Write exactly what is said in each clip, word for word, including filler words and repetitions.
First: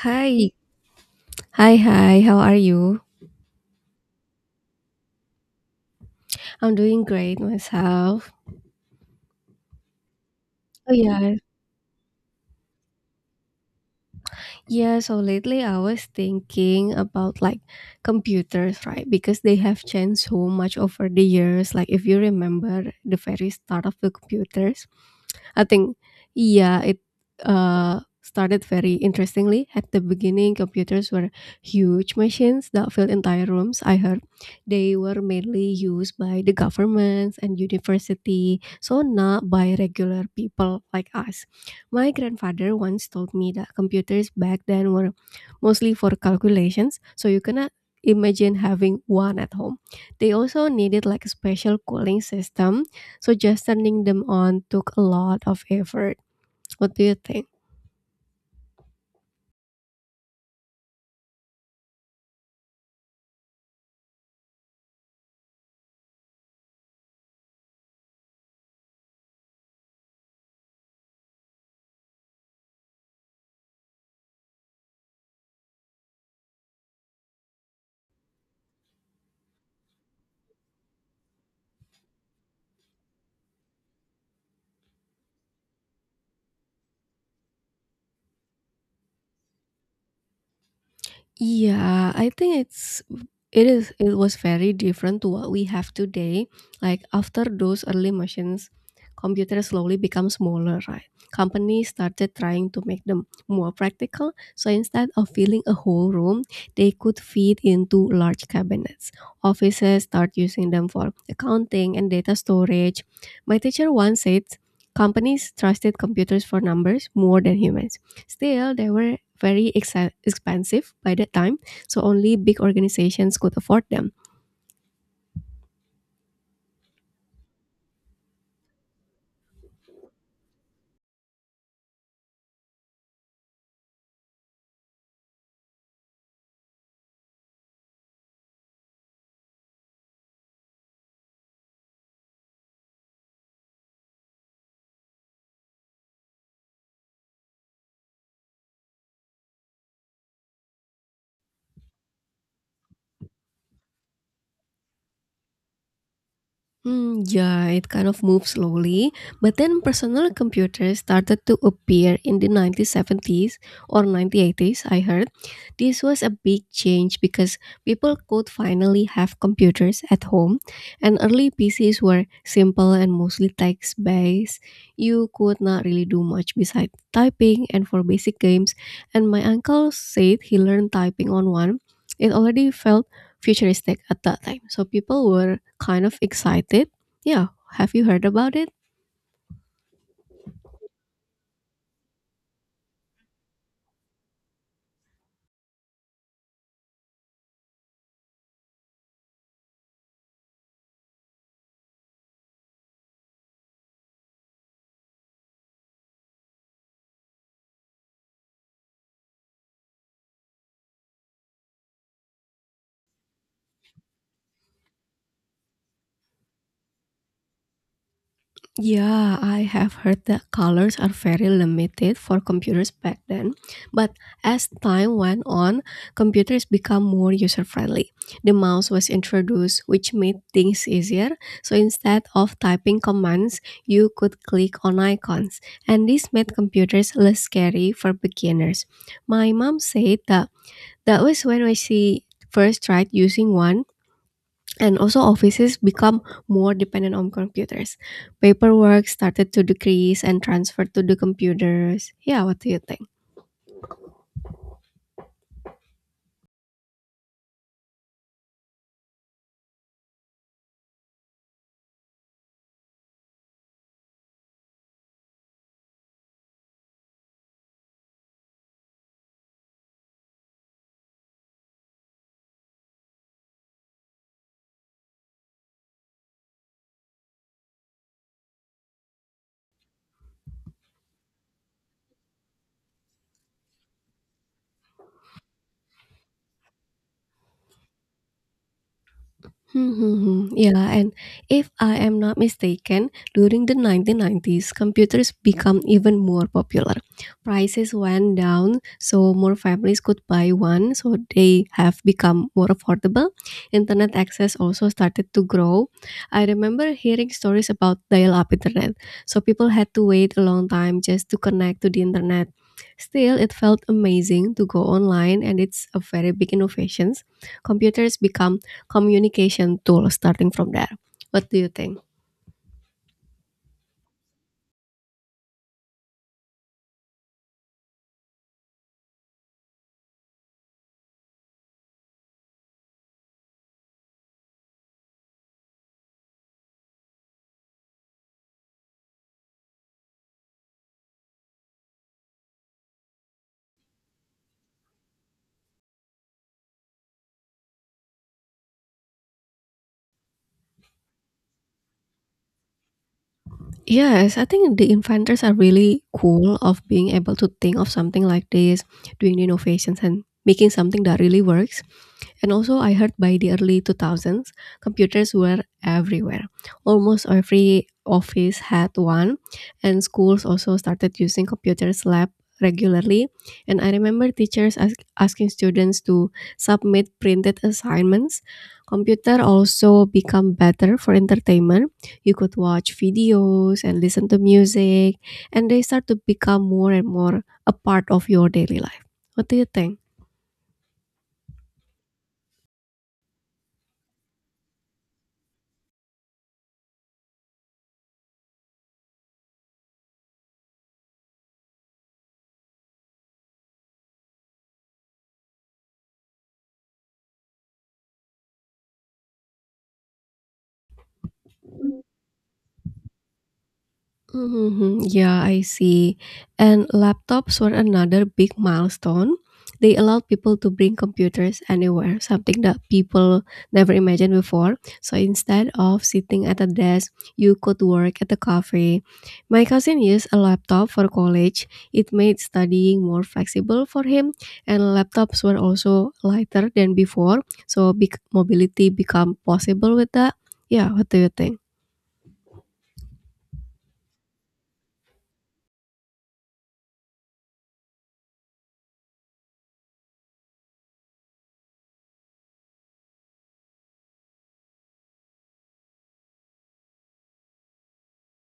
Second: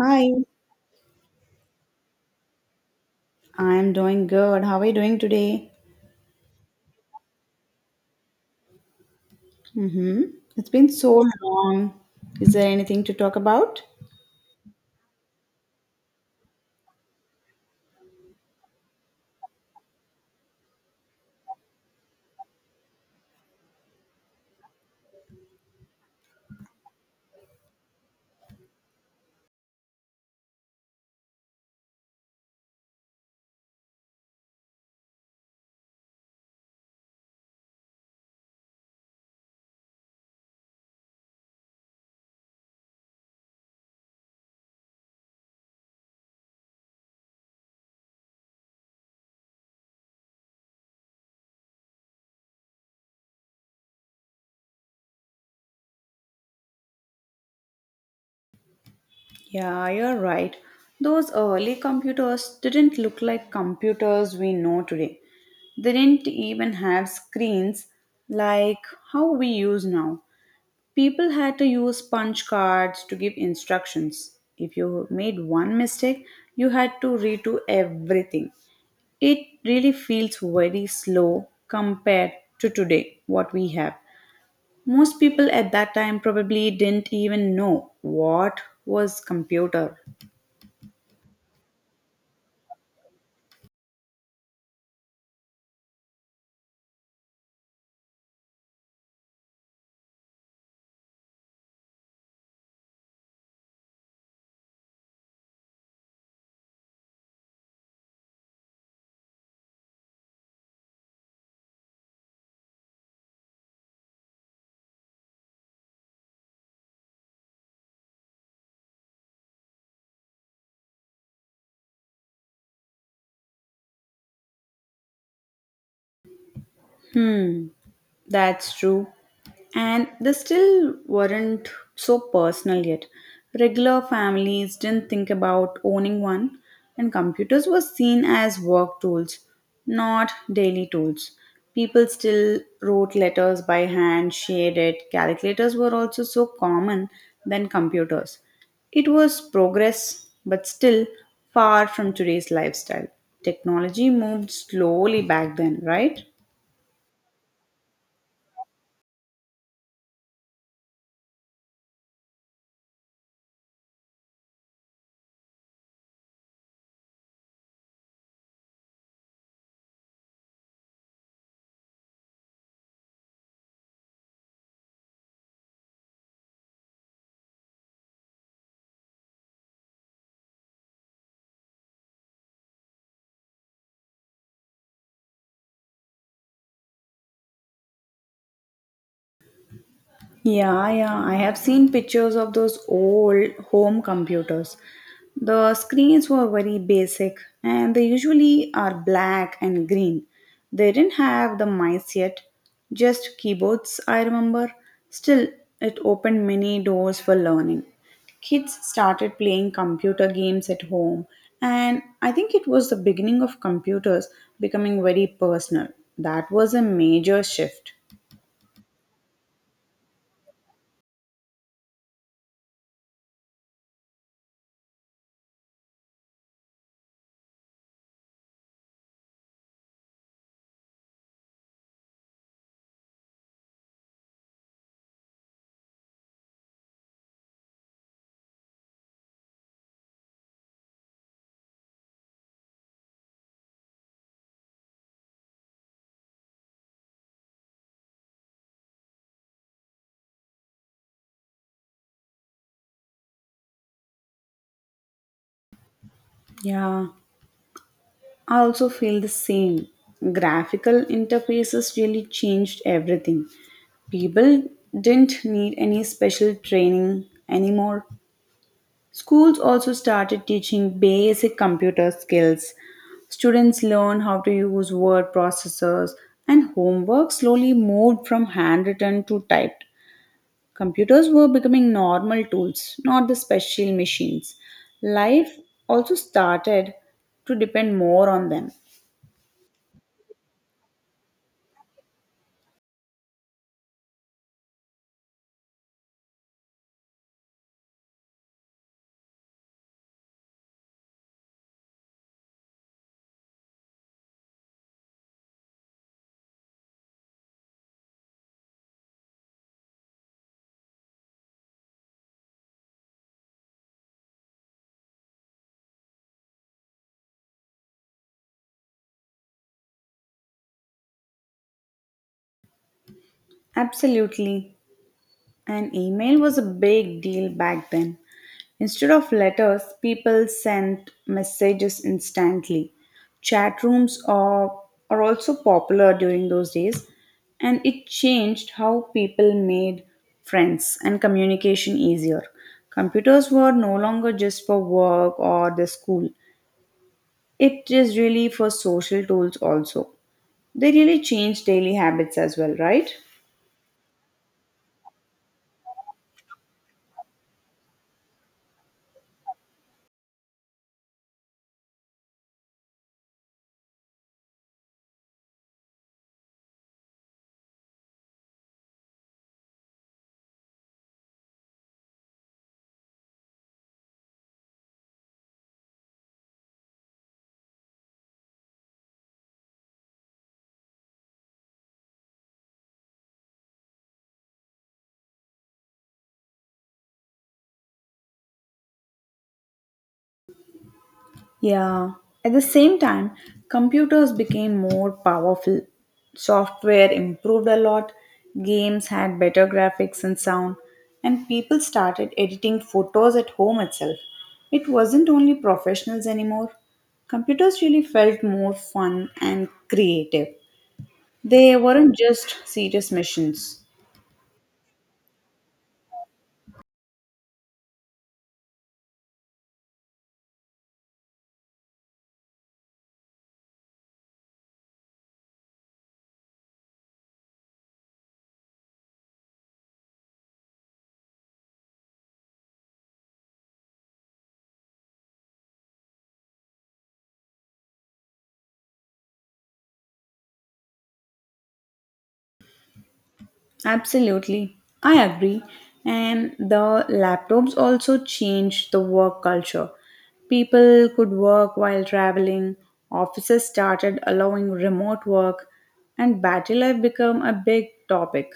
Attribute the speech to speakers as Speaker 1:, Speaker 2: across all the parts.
Speaker 1: Hi,
Speaker 2: Hi. Hi, hi. How are you?
Speaker 1: I'm doing good. How are you doing today?
Speaker 2: I'm doing great myself.
Speaker 1: Mm-hmm. It's been
Speaker 2: Oh,
Speaker 1: so
Speaker 2: yeah.
Speaker 1: long. Is there anything to talk about?
Speaker 2: Yeah, so lately I was thinking about like computers, right? Because they have changed so much over the years. Like if you remember the very start of the computers, I think yeah, it uh started very interestingly. At the beginning, computers were huge machines that filled entire rooms, I heard. They were mainly used by the governments and university, so not by regular people like us. My grandfather once told me that computers back then were mostly for calculations, so you cannot imagine having one at home. They also needed like a special cooling system, so just turning them on took a lot of effort. What do you think?
Speaker 1: Yeah, you're right. Those early computers didn't look like computers we know today. They didn't even have screens like how we use now. People had to use punch cards to give instructions. If you made one mistake, you had to redo everything. It really feels very slow compared to today what we have. Most people at that time probably didn't even know what was computer.
Speaker 2: Yeah, I think it's it is it was very different to what we have today. Like after those early machines, computers slowly become smaller, right? Companies started trying to make them more practical. So instead of filling a whole room, they could fit into large cabinets. Offices start using them for accounting and data storage. My teacher once said companies trusted computers for numbers more than humans. Still, they were very ex expensive by that time, so only big organizations could afford them.
Speaker 1: Hmm, that's true. And they still weren't so personal yet. Regular families didn't think about owning one, and computers were seen as work tools, not daily tools. People still wrote letters by hand, shared it. Calculators were also so common than computers. It was progress, but still far from today's lifestyle. Technology moved slowly back then, right?
Speaker 2: Hmm, yeah, it kind of moved slowly, but then personal computers started to appear in the nineteen seventies or nineteen eighties, I heard. This was a big change because people could finally have computers at home, and early P Cs were simple and mostly text based. You could not really do much besides typing and for basic games, and my uncle said he learned typing on one. It already felt futuristic at that time. So people were kind of excited. Yeah, have you heard about it?
Speaker 1: Yeah, yeah. I have seen pictures of those old home computers. The screens were very basic, and they usually are black and green. They didn't have the mice yet, just keyboards, I remember. Still, it opened many doors for learning. Kids started playing computer games at home, and I think it was the beginning of computers becoming very personal. That was a major shift.
Speaker 2: Yeah, I have heard that colors are very limited for computers back then. But as time went on, computers become more user friendly. The mouse was introduced, which made things easier. So instead of typing commands, you could click on icons. And this made computers less scary for beginners. My mom said that that was when I see first tried using one, and also offices become more dependent on computers. Paperwork started to decrease and transferred to the computers. Yeah, what do you think?
Speaker 1: Yeah, I also feel the same. Graphical interfaces really changed everything. People didn't need any special training anymore. Schools also started teaching basic computer skills. Students learn how to use word processors, and homework slowly moved from handwritten to typed. Computers were becoming normal tools, not the special machines. Life also started to depend more on them.
Speaker 2: Mhm. Yeah, and if I am not mistaken, during the nineteen nineties, computers become even more popular. Prices went down, so more families could buy one, so they have become more affordable. Internet access also started to grow. I remember hearing stories about dial up internet, so people had to wait a long time just to connect to the internet. Still, it felt amazing to go online, and it's a very big innovations. Computers become communication tool starting from there. What do you think?
Speaker 1: Absolutely. An email was a big deal back then. Instead of letters, people sent messages instantly. Chat rooms are, are also popular during those days, and it changed how people made friends and communication easier. Computers were no longer just for work or the school, it is really for social tools also. They really changed daily habits as well, right?
Speaker 2: Yes, I think the inventors are really cool of being able to think of something like this, doing the innovations and making something that really works. And also, I heard by the early two thousands, computers were everywhere. Almost every office had one, and schools also started using computers lab regularly. And I remember teachers ask, asking students to submit printed assignments. Computer also become better for entertainment. You could watch videos and listen to music, and they start to become more and more a part of your daily life. What do you think?
Speaker 1: Yeah. At the same time, computers became more powerful. Software improved a lot, games had better graphics and sound, and people started editing photos at home itself. It wasn't only professionals anymore. Computers really felt more fun and creative. They weren't just serious missions.
Speaker 2: Mhm. Yeah, I see. And laptops were another big milestone. They allowed people to bring computers anywhere, something that people never imagined before. So instead of sitting at a desk, you could work at a cafe. My cousin used a laptop for college. It made studying more flexible for him, and laptops were also lighter than before. So big mobility become possible with that. Yeah, what do you think?
Speaker 1: Absolutely, I agree. And the laptops also changed the work culture. People could work while traveling, offices started allowing remote work, and battery life became a big topic.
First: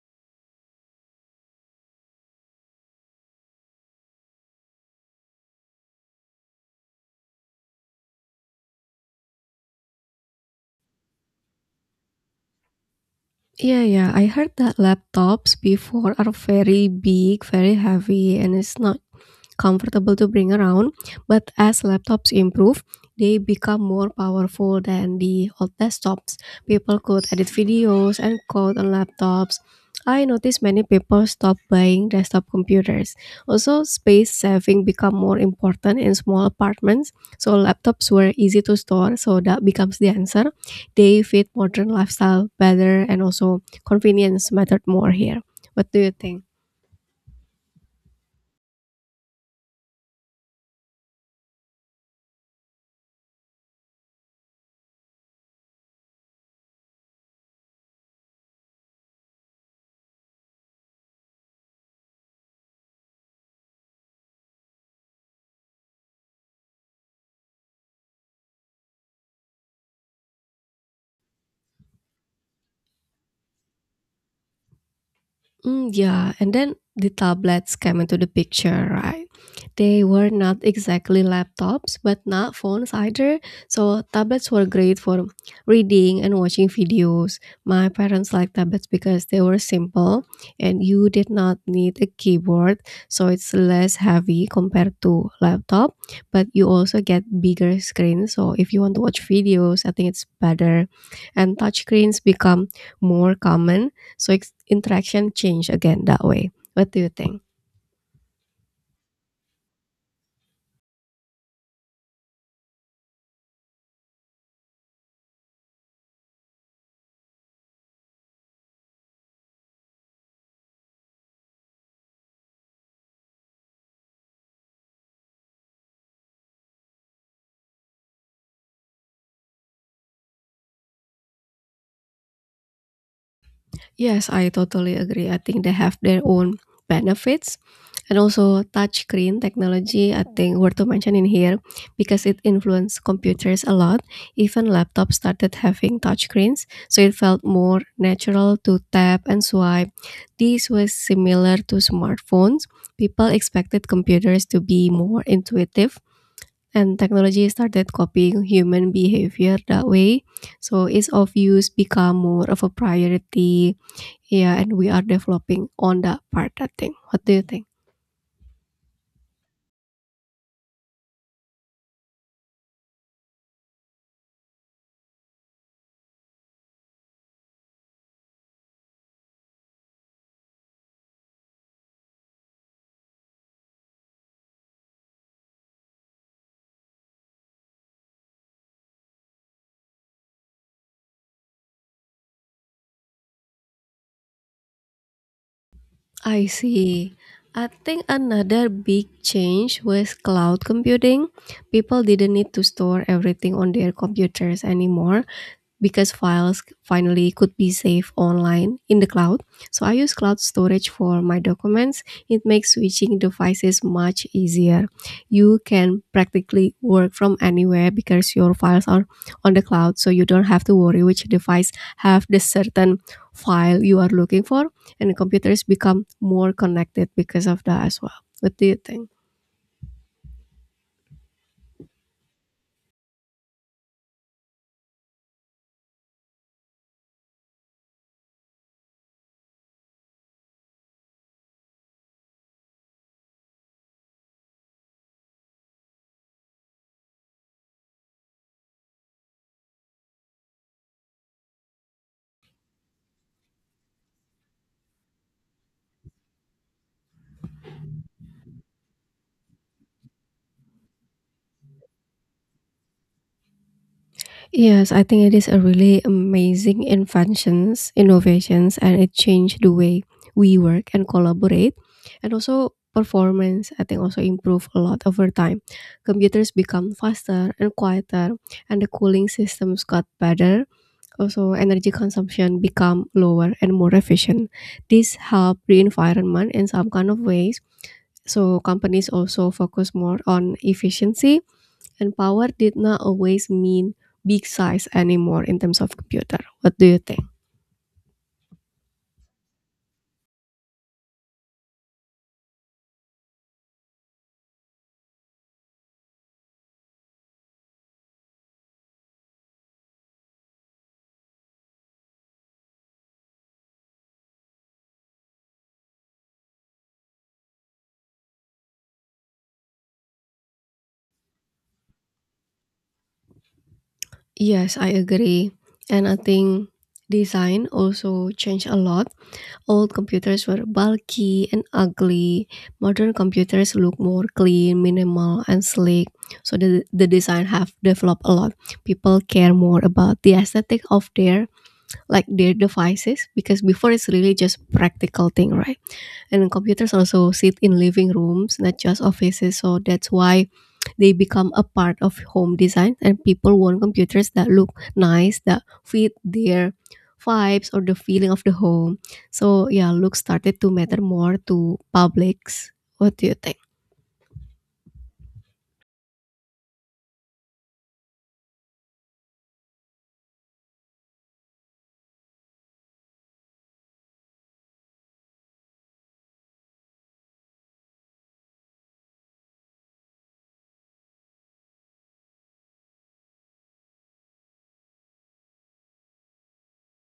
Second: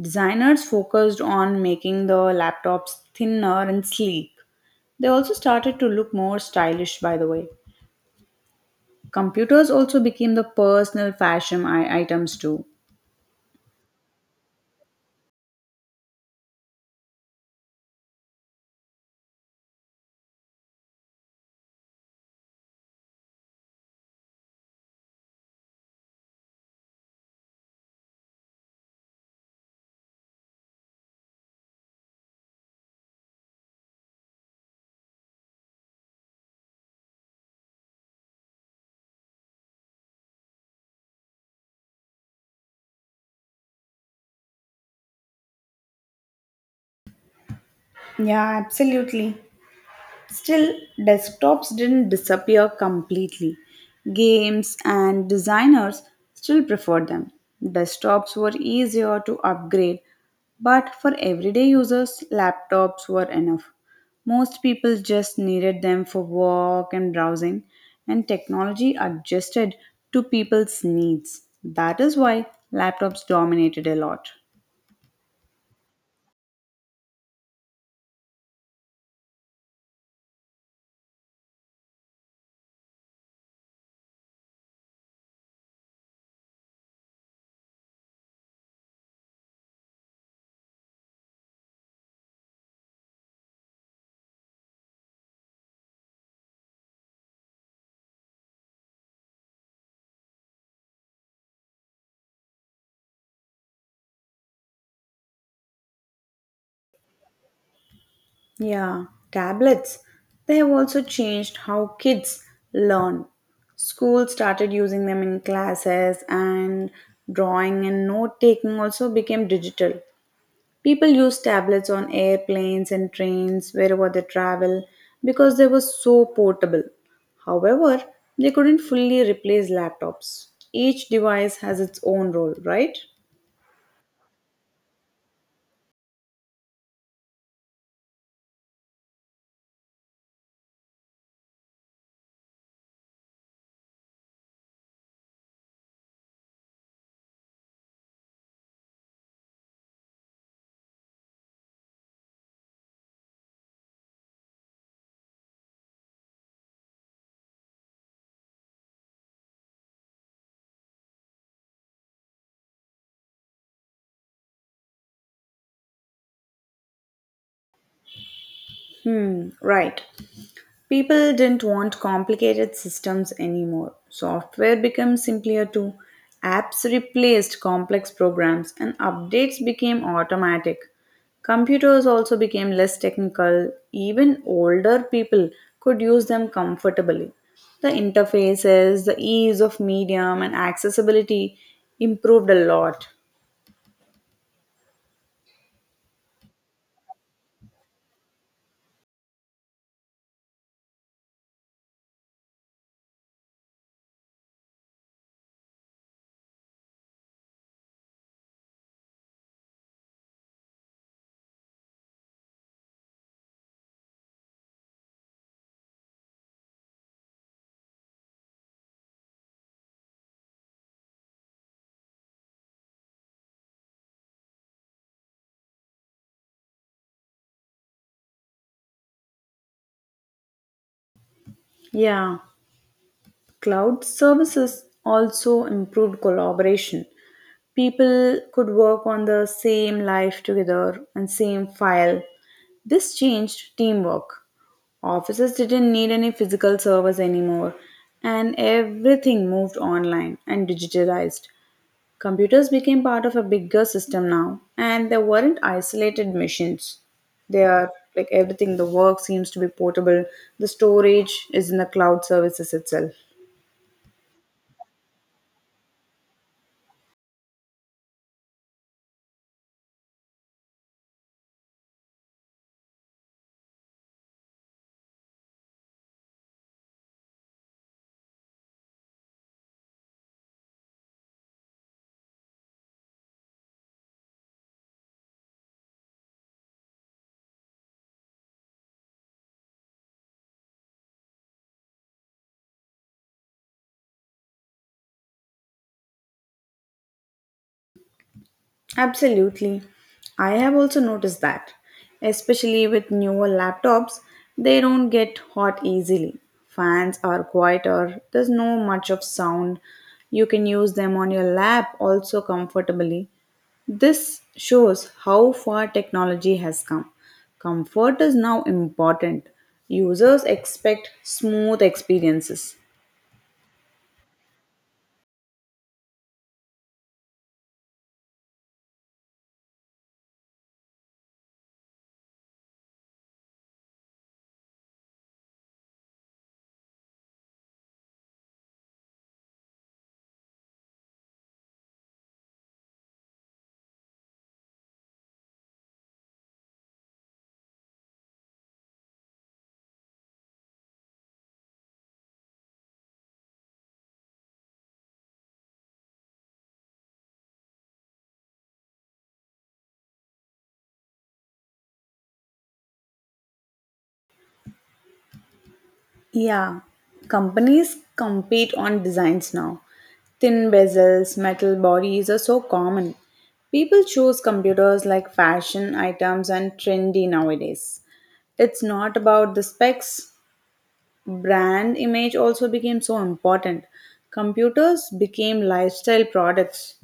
Speaker 1: Designers focused on making the laptops thinner and sleek. They also started to look more stylish, by the way. Computers also became the personal fashion i- items too.
Speaker 2: Yeah, yeah. I heard that laptops before are very big, very heavy, and it's not comfortable to bring around. But as laptops improve, they become more powerful than the old desktops. People could edit videos and code on laptops. I noticed many people stop buying desktop computers. Also, space saving become more important in small apartments. So laptops were easy to store, so that becomes the answer. They fit modern lifestyle better and also convenience mattered more here. What do you think?
Speaker 1: Yeah, absolutely. Still, desktops didn't disappear completely. Games and designers still preferred them. Desktops were easier to upgrade, but for everyday users, laptops were enough. Most people just needed them for work and browsing, and technology adjusted to people's needs. That is why laptops dominated a lot.
Speaker 2: Mm, yeah, and then the tablets came into the picture, right? They were not exactly laptops, but not phones either. So tablets were great for reading and watching videos. My parents liked tablets because they were simple and you did not need a keyboard, so it's less heavy compared to laptop, but you also get bigger screen. So if you want to watch videos, I think it's better. And touch screens become more common, so ex- interaction change again that way. What do you think?
Speaker 1: Yeah, tablets. They have also changed how kids learn. Schools started using them in classes, and drawing and note taking also became digital. People use tablets on airplanes and trains wherever they travel because they were so portable. However, they couldn't fully replace laptops. Each device has its own role, right?
Speaker 2: Yes, I totally agree. I think they have their own benefits. And also touchscreen technology, I think worth to mention in here because it influenced computers a lot. Even laptops started having touchscreens, so it felt more natural to tap and swipe. This was similar to smartphones. People expected computers to be more intuitive and technology started copying human behavior that way. So ease of use become more of a priority. Yeah, and we are developing on that part, I think. What do you think?
Speaker 1: Hmm, right. People didn't want complicated systems anymore. Software became simpler too. Apps replaced complex programs and updates became automatic. Computers also became less technical. Even older people could use them comfortably. The interfaces, the ease of medium, and accessibility improved a lot.
Speaker 2: I see. I think another big change was cloud computing. People didn't need to store everything on their computers anymore because files finally could be saved online in the cloud. So I use cloud storage for my documents. It makes switching devices much easier. You can practically work from anywhere because your files are on the cloud, so you don't have to worry which device have the certain file you are looking for, and computers become more connected because of that as well. What do you think?
Speaker 1: Yeah, cloud services also improved collaboration. People could work on the same life together and same file. This changed teamwork. Offices didn't need any physical servers anymore, and everything moved online and digitalized. Computers became part of a bigger system now, and they weren't isolated machines. They are like everything, the work seems to be portable, the storage is in the cloud services itself.
Speaker 2: Yes, I think it is a really amazing inventions, innovations, and it changed the way we work and collaborate, and also performance. I think also improve a lot over time. Computers become faster and quieter, and the cooling systems got better. Also, energy consumption become lower and more efficient. This help the environment in some kind of ways. So companies also focus more on efficiency, and power did not always mean big size anymore in terms of computer. What do you think?
Speaker 1: Absolutely. I have also noticed that, especially with newer laptops, they don't get hot easily. Fans are quieter, there's no much of sound. You can use them on your lap also comfortably. This shows how far technology has come. Comfort is now important. Users expect smooth experiences.
Speaker 2: Yes, I agree. And I think design also changed a lot. Old computers were bulky and ugly. Modern computers look more clean, minimal, and sleek. So the, the design have developed a lot. People care more about the aesthetic of their like their devices because before it's really just practical thing, right? And computers also sit in living rooms, not just offices. So that's why they become a part of home design, and people want computers that look nice, that fit their vibes or the feeling of the home. So yeah, look started to matter more to publics. What do you think?
Speaker 1: Yeah, companies compete on designs now. Thin bezels, metal bodies are so common. People choose computers like fashion items and trendy nowadays. It's not about the specs. Brand image also became so important. Computers became lifestyle products.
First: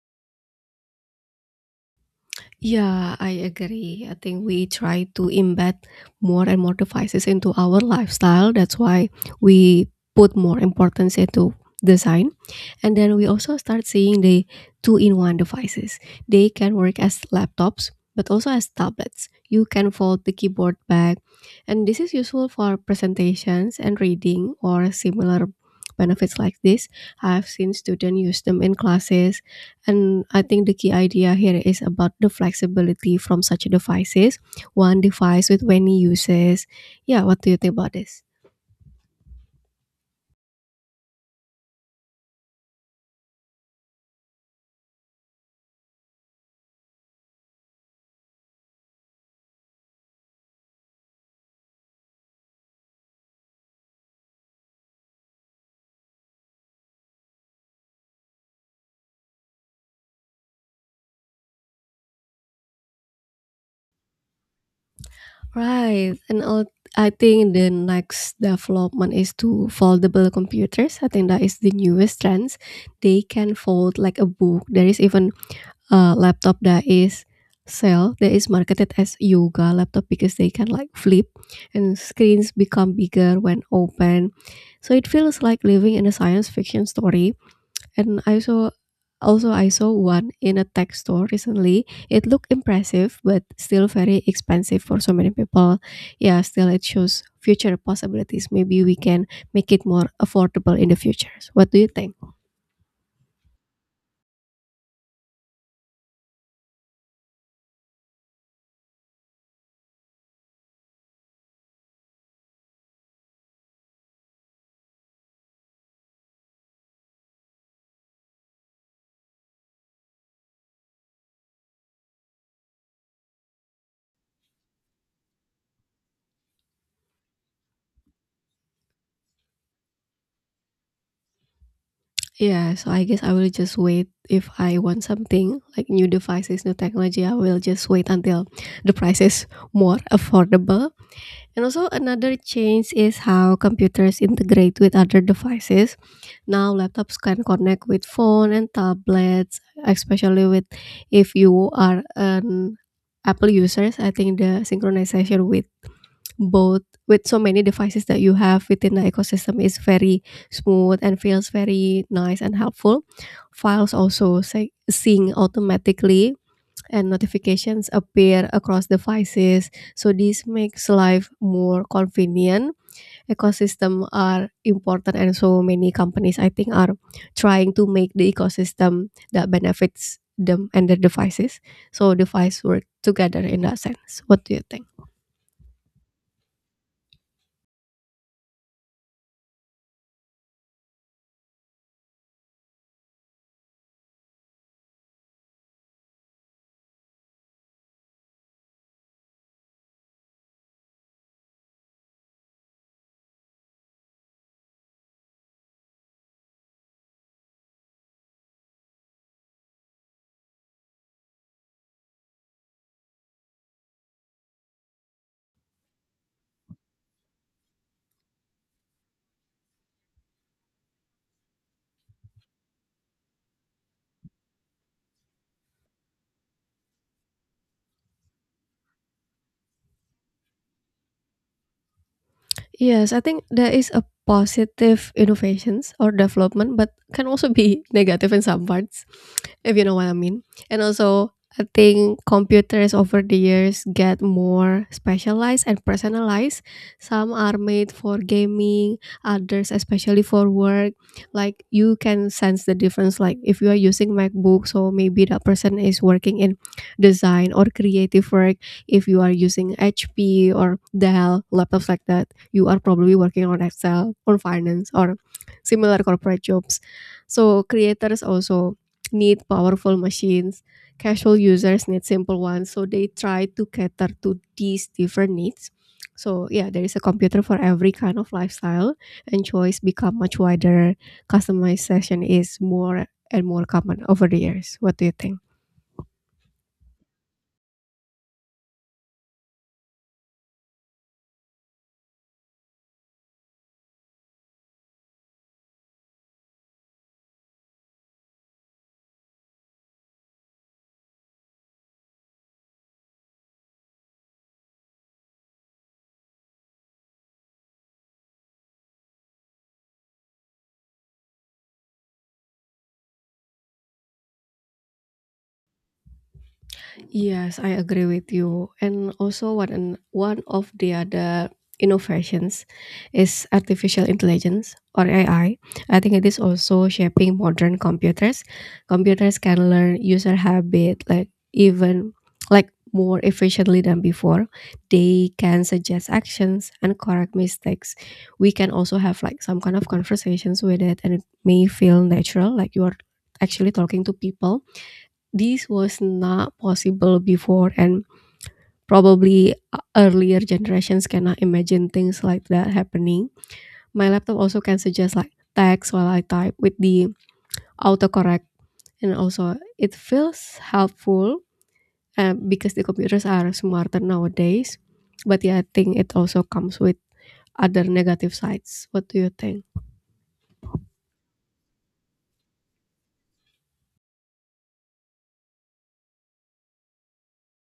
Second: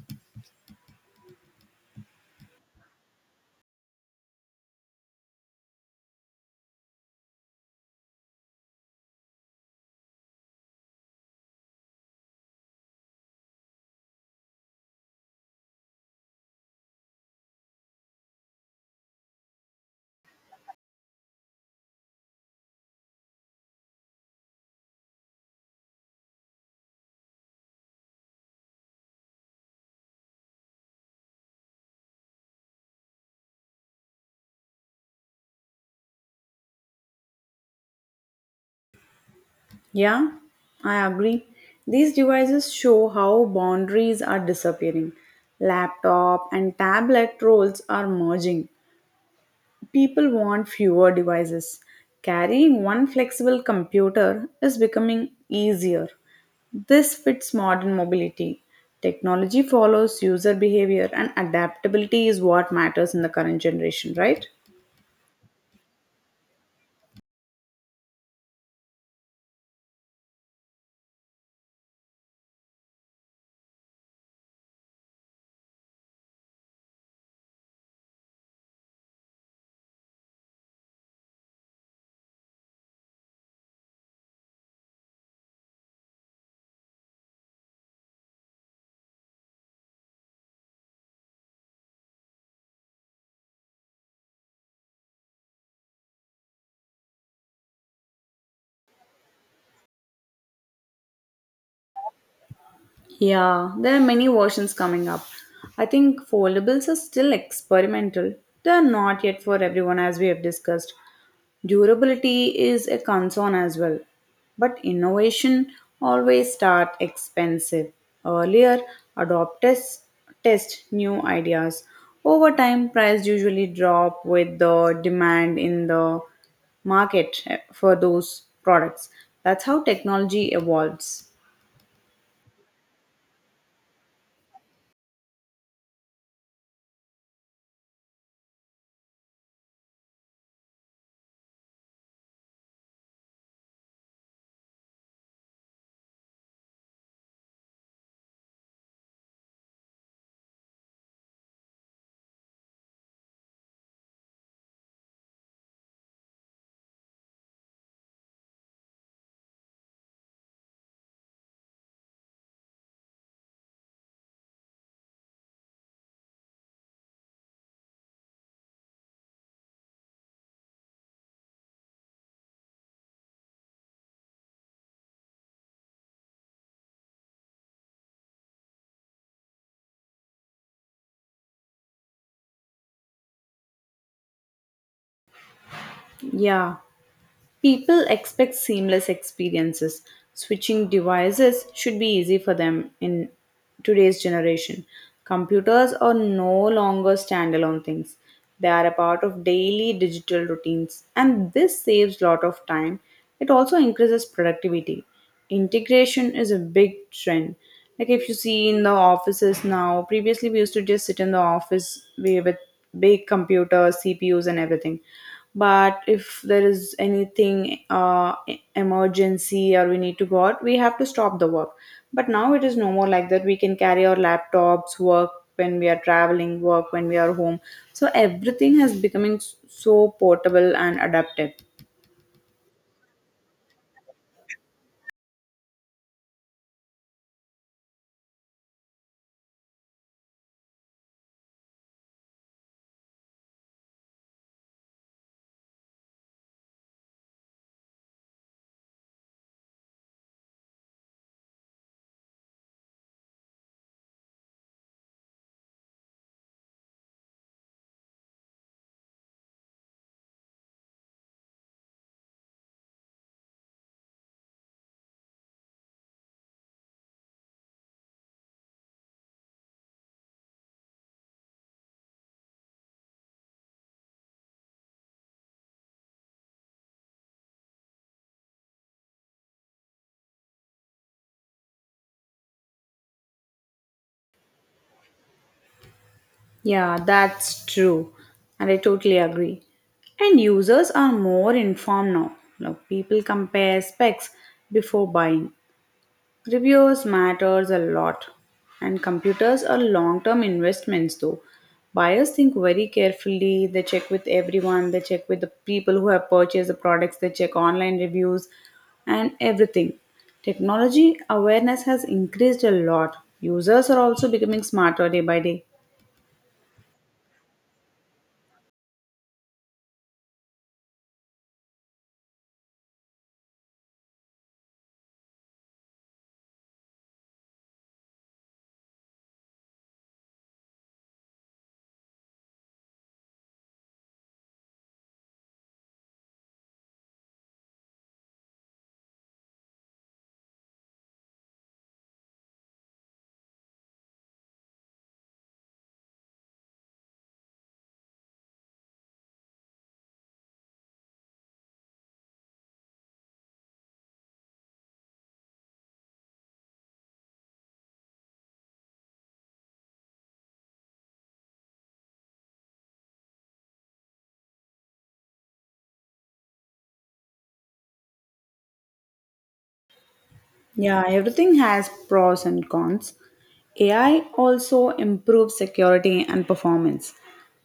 Speaker 2: Yeah, I agree. I think we try to embed more and more devices into our lifestyle. That's why we put more importance into design. And then we also start seeing the two-in-one devices. They can work as laptops, but also as tablets. You can fold the keyboard back, and this is useful for presentations and reading or similar benefits like this. I've seen students use them in classes, and I think the key idea here is about the flexibility from such devices. One device with many uses. Yeah, what do you think about this?
Speaker 1: Yeah, I agree. These devices show how boundaries are disappearing. Laptop and tablet roles are merging. People want fewer devices. Carrying one flexible computer is becoming easier. This fits modern mobility. Technology follows user behavior, and adaptability is what matters in the current generation, right?
Speaker 2: Right. And all, I think the next development is to foldable computers. I think that is the newest trends. They can fold like a book. There is even a laptop that is sell that is marketed as yoga laptop because they can like flip and screens become bigger when open. So it feels like living in a science fiction story, and I saw also I saw one in a tech store recently. It looked impressive but still very expensive for so many people. Yeah, still it shows future possibilities. Maybe we can make it more affordable in the future. So what do you think?
Speaker 1: Yeah, there are many versions coming up. I think foldables are still experimental. They are not yet for everyone, as we have discussed. Durability is a concern as well. But innovation always start expensive. Earlier, adopters test new ideas. Over time, price usually drop with the demand in the market eh, for those products. That's how technology evolves.
Speaker 2: Yeah, so I guess I will just wait if I want something like new devices, new technology. I will just wait until the price is more affordable. And also another change is how computers integrate with other devices. Now laptops can connect with phone and tablets, especially with if you are an Apple users. I think the synchronization with both with so many devices that you have within the ecosystem is very smooth and feels very nice and helpful. Files also sy- sync automatically and notifications appear across devices. So this makes life more convenient. Ecosystem are important and so many companies I think are trying to make the ecosystem that benefits them and their devices. So device work together in that sense. What do you think?
Speaker 1: Yeah. People expect seamless experiences. Switching devices should be easy for them in today's generation. Computers are no longer standalone things. They are a part of daily digital routines, and this saves lot of time. It also increases productivity. Integration is a big trend. Like if you see in the offices now, previously we used to just sit in the office wi- with big computers, CPUs, and everything. But if there is anything uh, e- emergency or we need to go out, we have to stop the work. But now it is no more like that. We can carry our laptops, work when we are traveling, work when we are home. So everything has becoming s- so portable and adaptive.
Speaker 2: Yes, I think there is a positive innovations or development, but can also be negative in some parts, if you know what I mean. And also, I think computers over the years get more specialized and personalized. Some are made for gaming, others especially for work. Like you can sense the difference. Like if you are using MacBook, so maybe that person is working in design or creative work. If you are using H P or Dell laptops like that, you are probably working on excel on finance or similar corporate jobs. So creators also need powerful machines, casual users need simple ones, so they try to cater to these different needs. So yeah, there is a computer for every kind of lifestyle, and choice become much wider. Customization is more and more common over the years. What do you think?
Speaker 1: Yeah, that's true. And I totally agree. And users are more informed now. Now people compare specs before buying. Reviews matters a lot. And computers are long-term investments though. Buyers think very carefully, they check with everyone, they check with the people who have purchased the products, they check online reviews and everything. Technology awareness has increased a lot. Users are also becoming smarter day by day.
Speaker 2: Yes, I agree with you. And also one an- one of the other innovations is artificial intelligence or A I. I I think it is also shaping modern computers. Computers can learn user habit, like even like more efficiently than before. They can suggest actions and correct mistakes. We can also have like some kind of conversations with it, and it may feel natural like you are actually talking to people. This was not possible before, and probably uh, earlier generations cannot imagine things like that happening. My laptop also can suggest like text while I type with the autocorrect, and also it feels helpful uh, because the computers are smarter nowadays. But yeah, I think it also comes with other negative sides. What do you think?
Speaker 1: Yeah, everything has pros and cons. A I also improves security and performance.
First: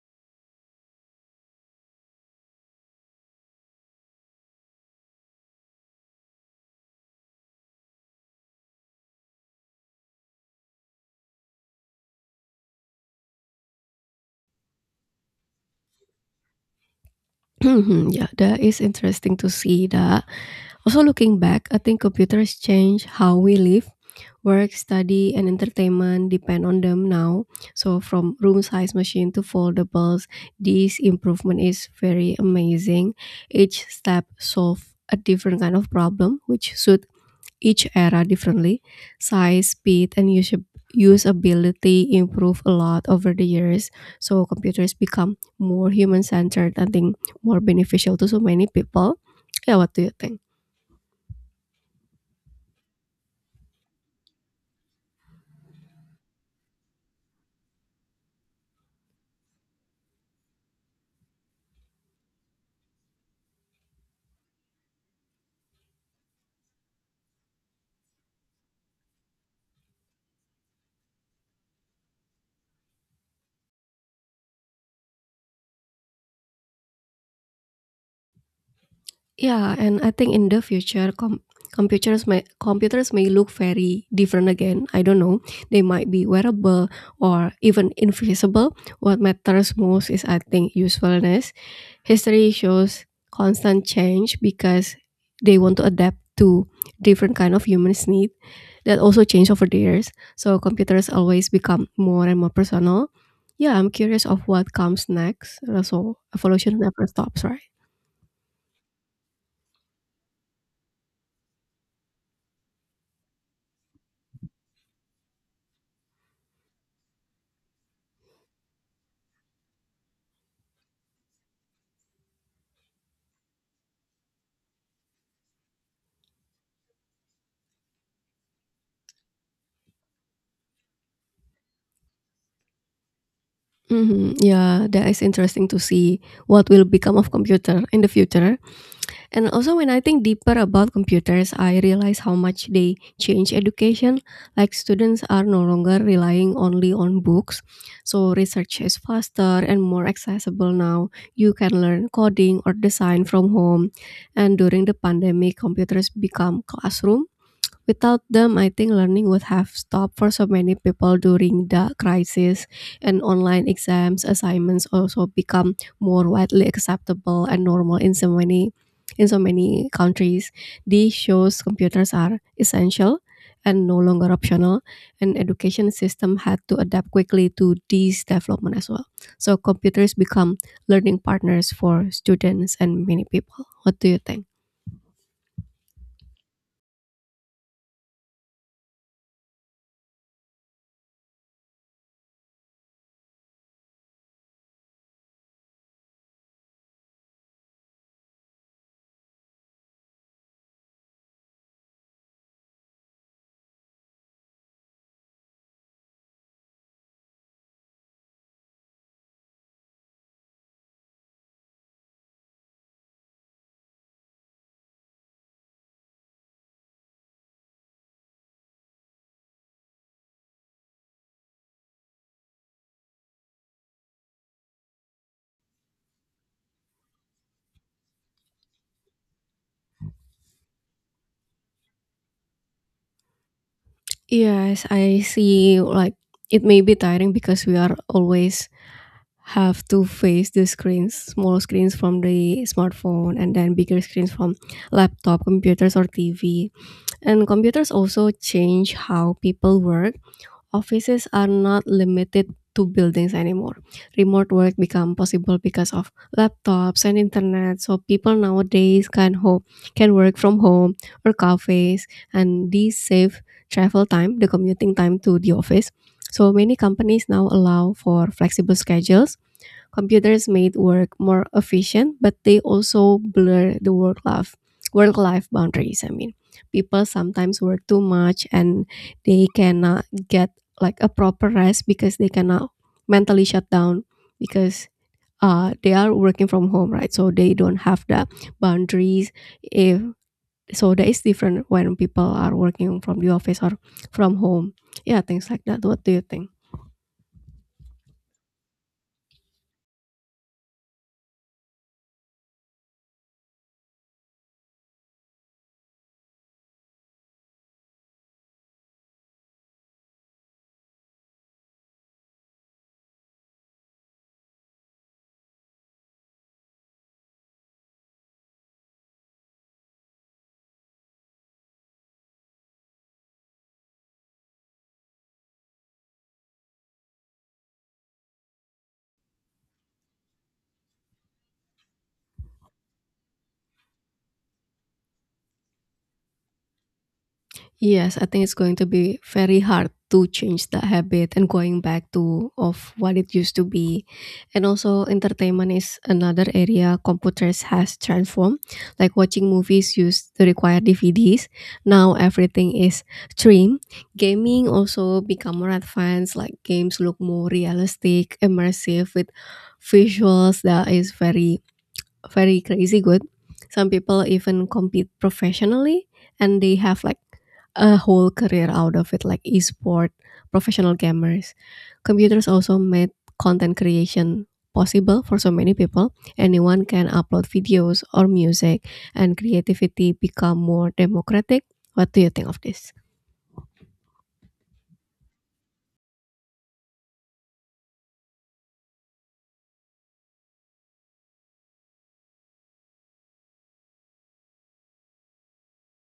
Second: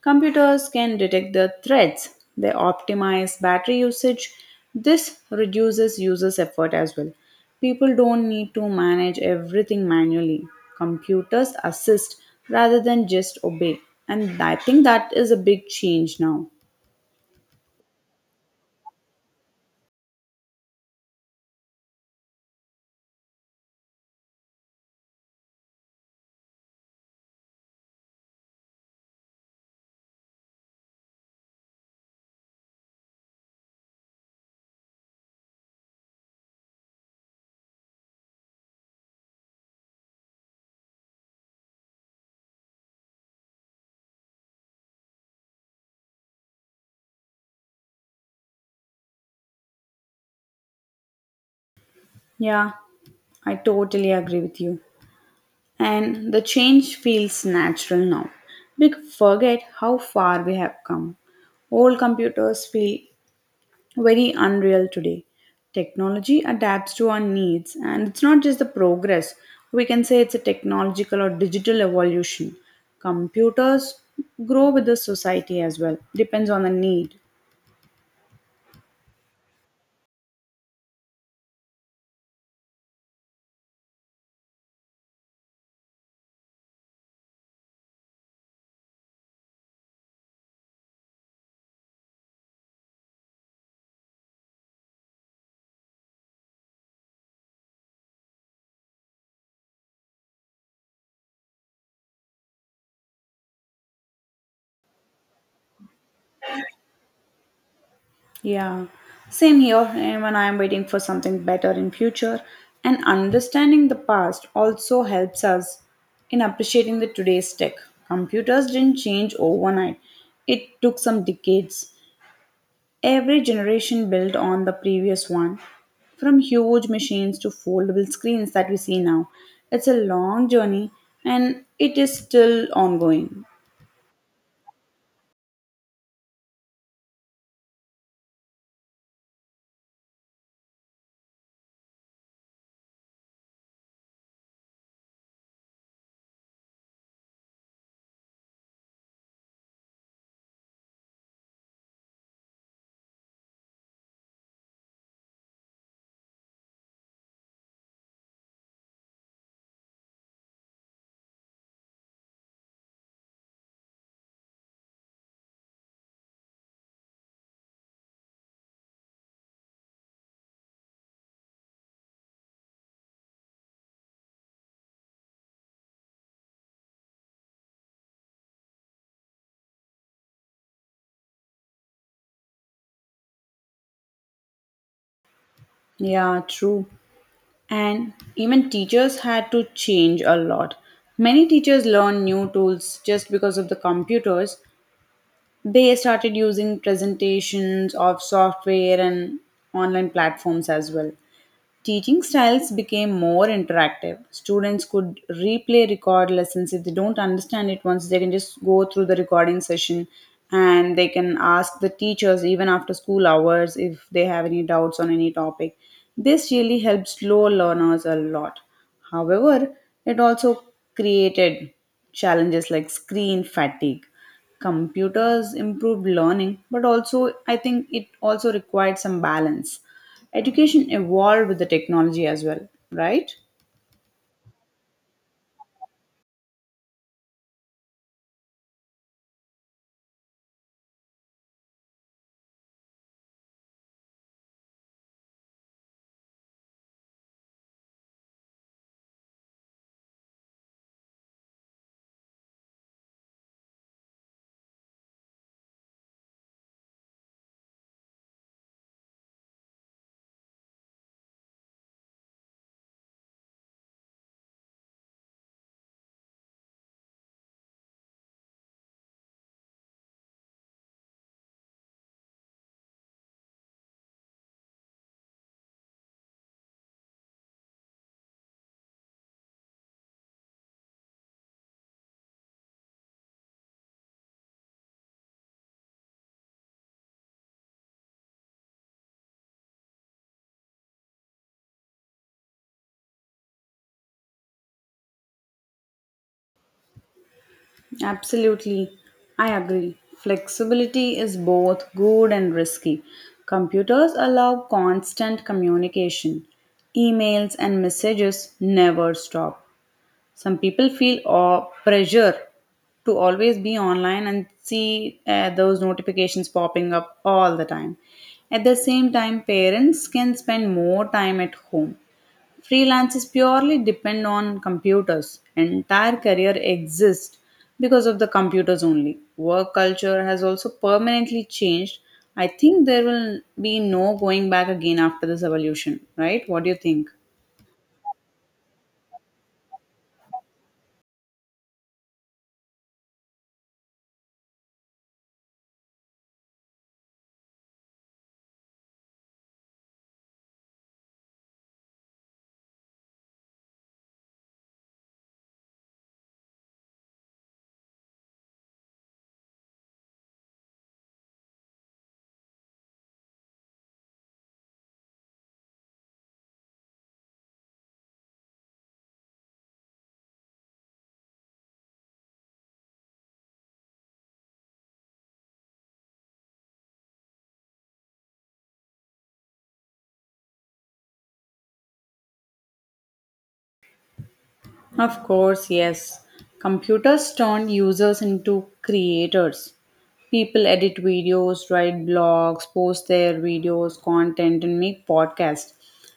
Speaker 1: Computers can detect the threats, they optimize battery usage. This reduces users' effort as well. People don't need to manage everything manually. Computers assist rather than just obey. And I think that is a big change now.
Speaker 2: Yeah, that is interesting to see that. Also, looking back, I think computers change how we live. Work, study, and entertainment depend on them now. So from room size machine to foldables, this improvement is very amazing. Each step solve a different kind of problem, which suit each era differently. Size, speed, and usa- usability improve a lot over the years. So computers become more human centered. I think more beneficial to so many people. Yeah, what do you think?
Speaker 1: Yeah, I totally agree with you. And the change feels natural now. We forget how far we have come. Old computers feel very unreal today. Technology adapts to our needs, and it's not just the progress. We can say it's a technological or digital evolution. Computers grow with the society as well, depends on the need.
Speaker 2: Yeah, and I think in the future, com- computers may computers may look very different again. I don't know. They might be wearable or even invisible. What matters most is, I think, usefulness. History shows constant change because they want to adapt to different kind of humans' need that also change over the years. So computers always become more and more personal. Yeah, I'm curious of what comes next. So evolution never stops, right?
Speaker 1: Yeah, same here. And when I am waiting for something better in future, and understanding the past also helps us in appreciating the today's tech. Computers didn't change overnight; it took some decades. Every generation built on the previous one, from huge machines to foldable screens that we see now. It's a long journey, and it is still ongoing.
Speaker 2: Mhm, yeah, that is interesting to see what will become of computer in the future. And also when I think deeper about computers, I realize how much they change education. Like students are no longer relying only on books. So research is faster and more accessible now. You can learn coding or design from home. And during the pandemic, computers become classroom. Without them, I think learning would have stopped for so many people during the crisis, and online exams assignments also become more widely acceptable and normal in so many in so many countries. This shows computers are essential and no longer optional, and education system had to adapt quickly to this development as well. So computers become learning partners for students and many people. What do you think?
Speaker 1: Yeah, true. And even teachers had to change a lot. Many teachers learned new tools just because of the computers. They started using presentations of software and online platforms as well. Teaching styles became more interactive. Students could replay record lessons. If they don't understand it once, they can just go through the recording session, and they can ask the teachers even after school hours if they have any doubts on any topic. This really helps slow learners a lot. However, it also created challenges like screen fatigue. Computers improved learning, but also I think it also required some balance. Education evolved with the technology as well, right?
Speaker 2: Yes, I see. Like it may be tiring because we are always have to face the screens, small screens from the smartphone, and then bigger screens from laptop, computers, or T V. And computers also change how people work. Offices are not limited to buildings anymore. Remote work become possible because of laptops and internet. So people nowadays can ho can work from home or cafes, and these save travel time, the commuting time to the office. So many companies now allow for flexible schedules. Computers made work more efficient, but they also blur the work life work life boundaries. I mean, people sometimes work too much and they cannot get like a proper rest because they cannot mentally shut down because uh, they are working from home, right? So they don't have the boundaries. If so, that is different when people are working from the office or from home. Yeah, things like that. What do you think?
Speaker 1: Absolutely. I agree. Flexibility is both good and risky. Computers allow constant communication. Emails and messages never stop. Some people feel aw- pressure to always be online and see uh, those notifications popping up all the time. At the same time, parents can spend more time at home. Freelance is purely depend on computers. Entire career exists because of the computers only. Work culture has also permanently changed. I think there will be no going back again after this evolution, right? What do you think?
Speaker 2: Yes, I think it's going to be very hard to change that habit and going back to of what it used to be. And also entertainment is another area computers has transformed. Like watching movies used to require D Ds. Now everything is stream. Gaming also become more advanced, like games look more realistic, immersive with visuals that is very very crazy good. Some people even compete professionally and they have like a whole career out of it, like esport, professional gamers. Computers also made content creation possible for so many people. Anyone can upload videos or music, and creativity become more democratic. What do you think of this?
Speaker 1: Of course, yes. Computers turn users into creators. People edit videos, write blogs, post their videos, content, and make podcasts.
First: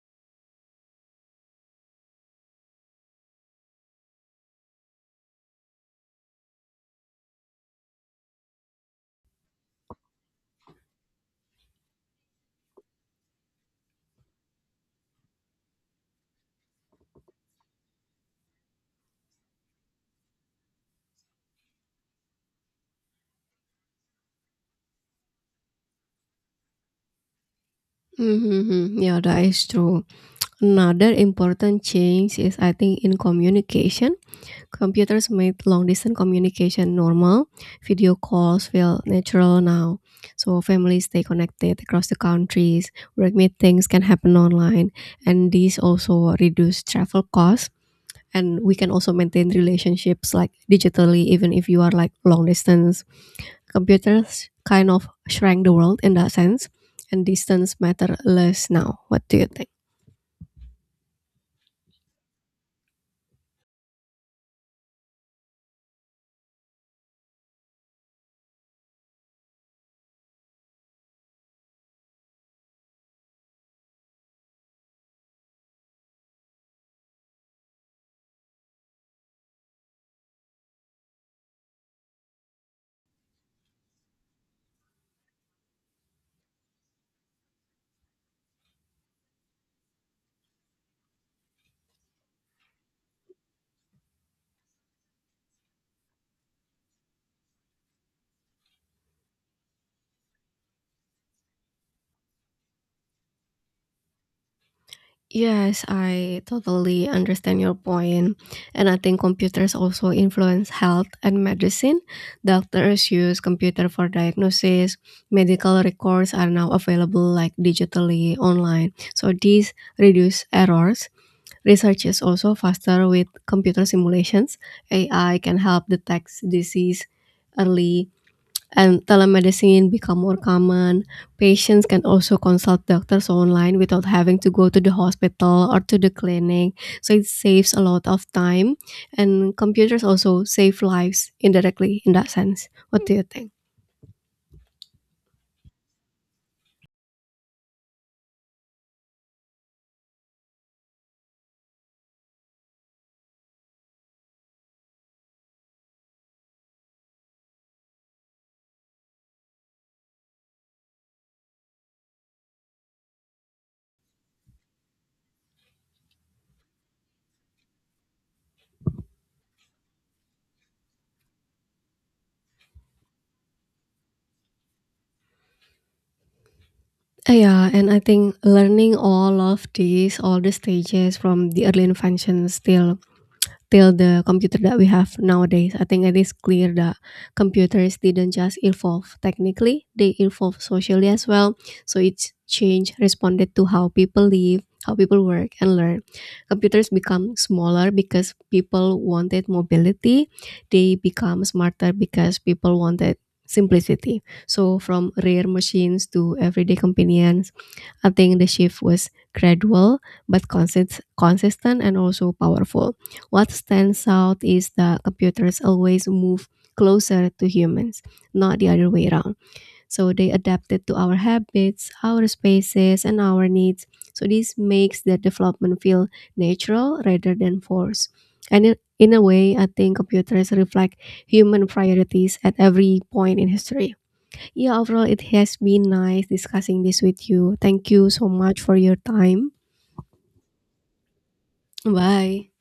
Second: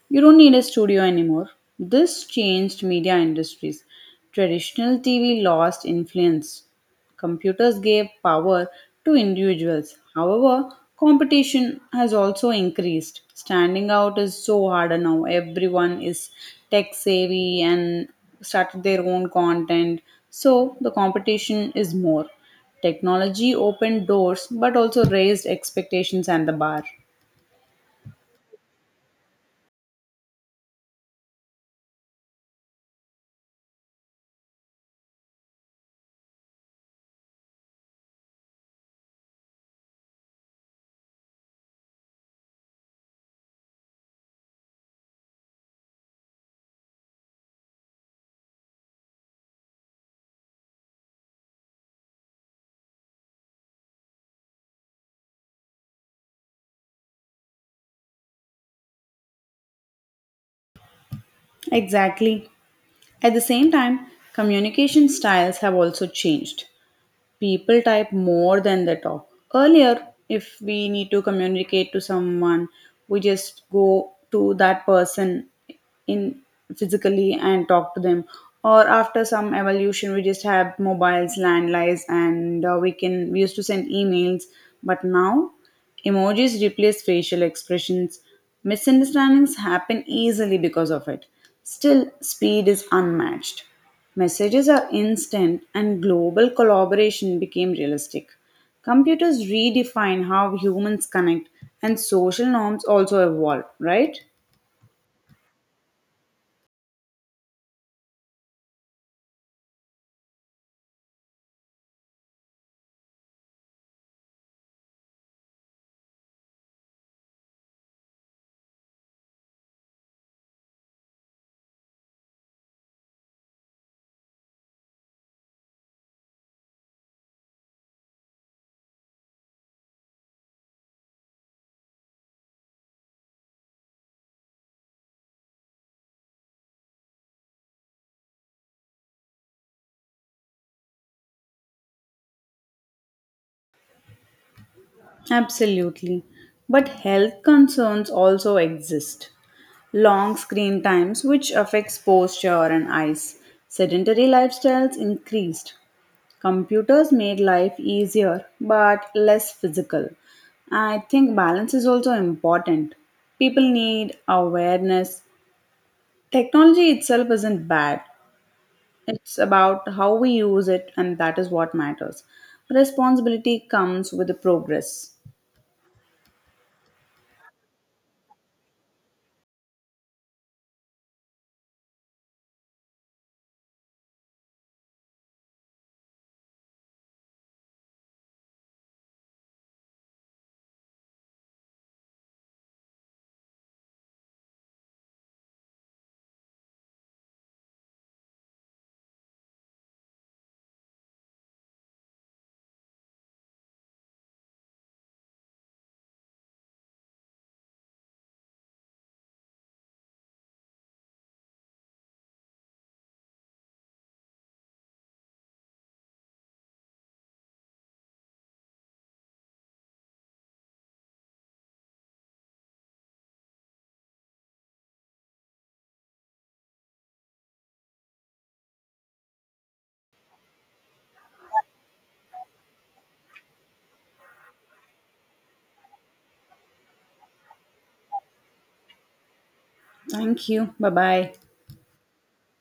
Speaker 1: You don't need a studio anymore. This changed media industries. Traditional T V lost influence. Computers gave power to individuals. However, competition has also increased. Standing out is so harder now. Everyone is tech savvy and started their own content. So the competition is more. Technology opened doors but also raised expectations and the bar.
Speaker 2: Mm-hmm. Yeah, that is true. Another important change is, I think, in communication. Computers made long distance communication normal. Video calls feel natural now. So families stay connected across the countries. Work meetings can happen online. And these also reduce travel costs. And we can also maintain relationships like digitally, even if you are like long distance. Computers kind of shrank the world in that sense. And distance matter less now. What do you think?
Speaker 1: Exactly. At the same time, communication styles have also changed. People type more than they talk. Earlier, if we need to communicate to someone, we just go to that person in physically and talk to them. Or after some evolution, we just have mobiles, landlines, and uh, we can we used to send emails. But now emojis replace facial expressions. Misunderstandings happen easily because of it. Still, speed is unmatched. Messages are instant and global collaboration became realistic. Computers redefine how humans connect and social norms also evolve, right?
Speaker 2: Yes, I totally understand your point. And I think computers also influence health and medicine. Doctors use computer for diagnosis. Medical records are now available like digitally online. So these reduce errors. Research is also faster with computer simulations. A I can help detect disease early, and telemedicine become more common, patients can also consult doctors online without having to go to the hospital or to the clinic. So it saves a lot of time, and computers also save lives indirectly in that sense. What do you think?
Speaker 1: Absolutely. But health concerns also exist. Long screen times, which affects posture and eyes. Sedentary lifestyles increased. Computers made life easier but less physical. I think balance is also important. People need awareness. Technology itself isn't bad, it's about how we use it, and that is what matters. Responsibility comes with the progress.
Speaker 2: Uh, Yeah, and I think learning all of these, all the stages from the early invention still till the computer that we have nowadays. I think it is clear that computers didn't just evolve technically, they evolve socially as well. So each change responded to how people live, how people work and learn. Computers become smaller because people wanted mobility. They become smarter because people wanted simplicity. So from rare machines to everyday companions, I think the shift was gradual but consist- consistent and also powerful. What stands out is that computers always move closer to humans, not the other way around. So they adapted to our habits, our spaces, and our needs. So this makes the development feel natural rather than forced. And in, in a way, I think computers reflect human priorities at every point in history. Yeah, overall, it has been nice discussing this with you. Thank you so much for your time.
Speaker 1: Thank you. Bye bye.
Speaker 2: Bye.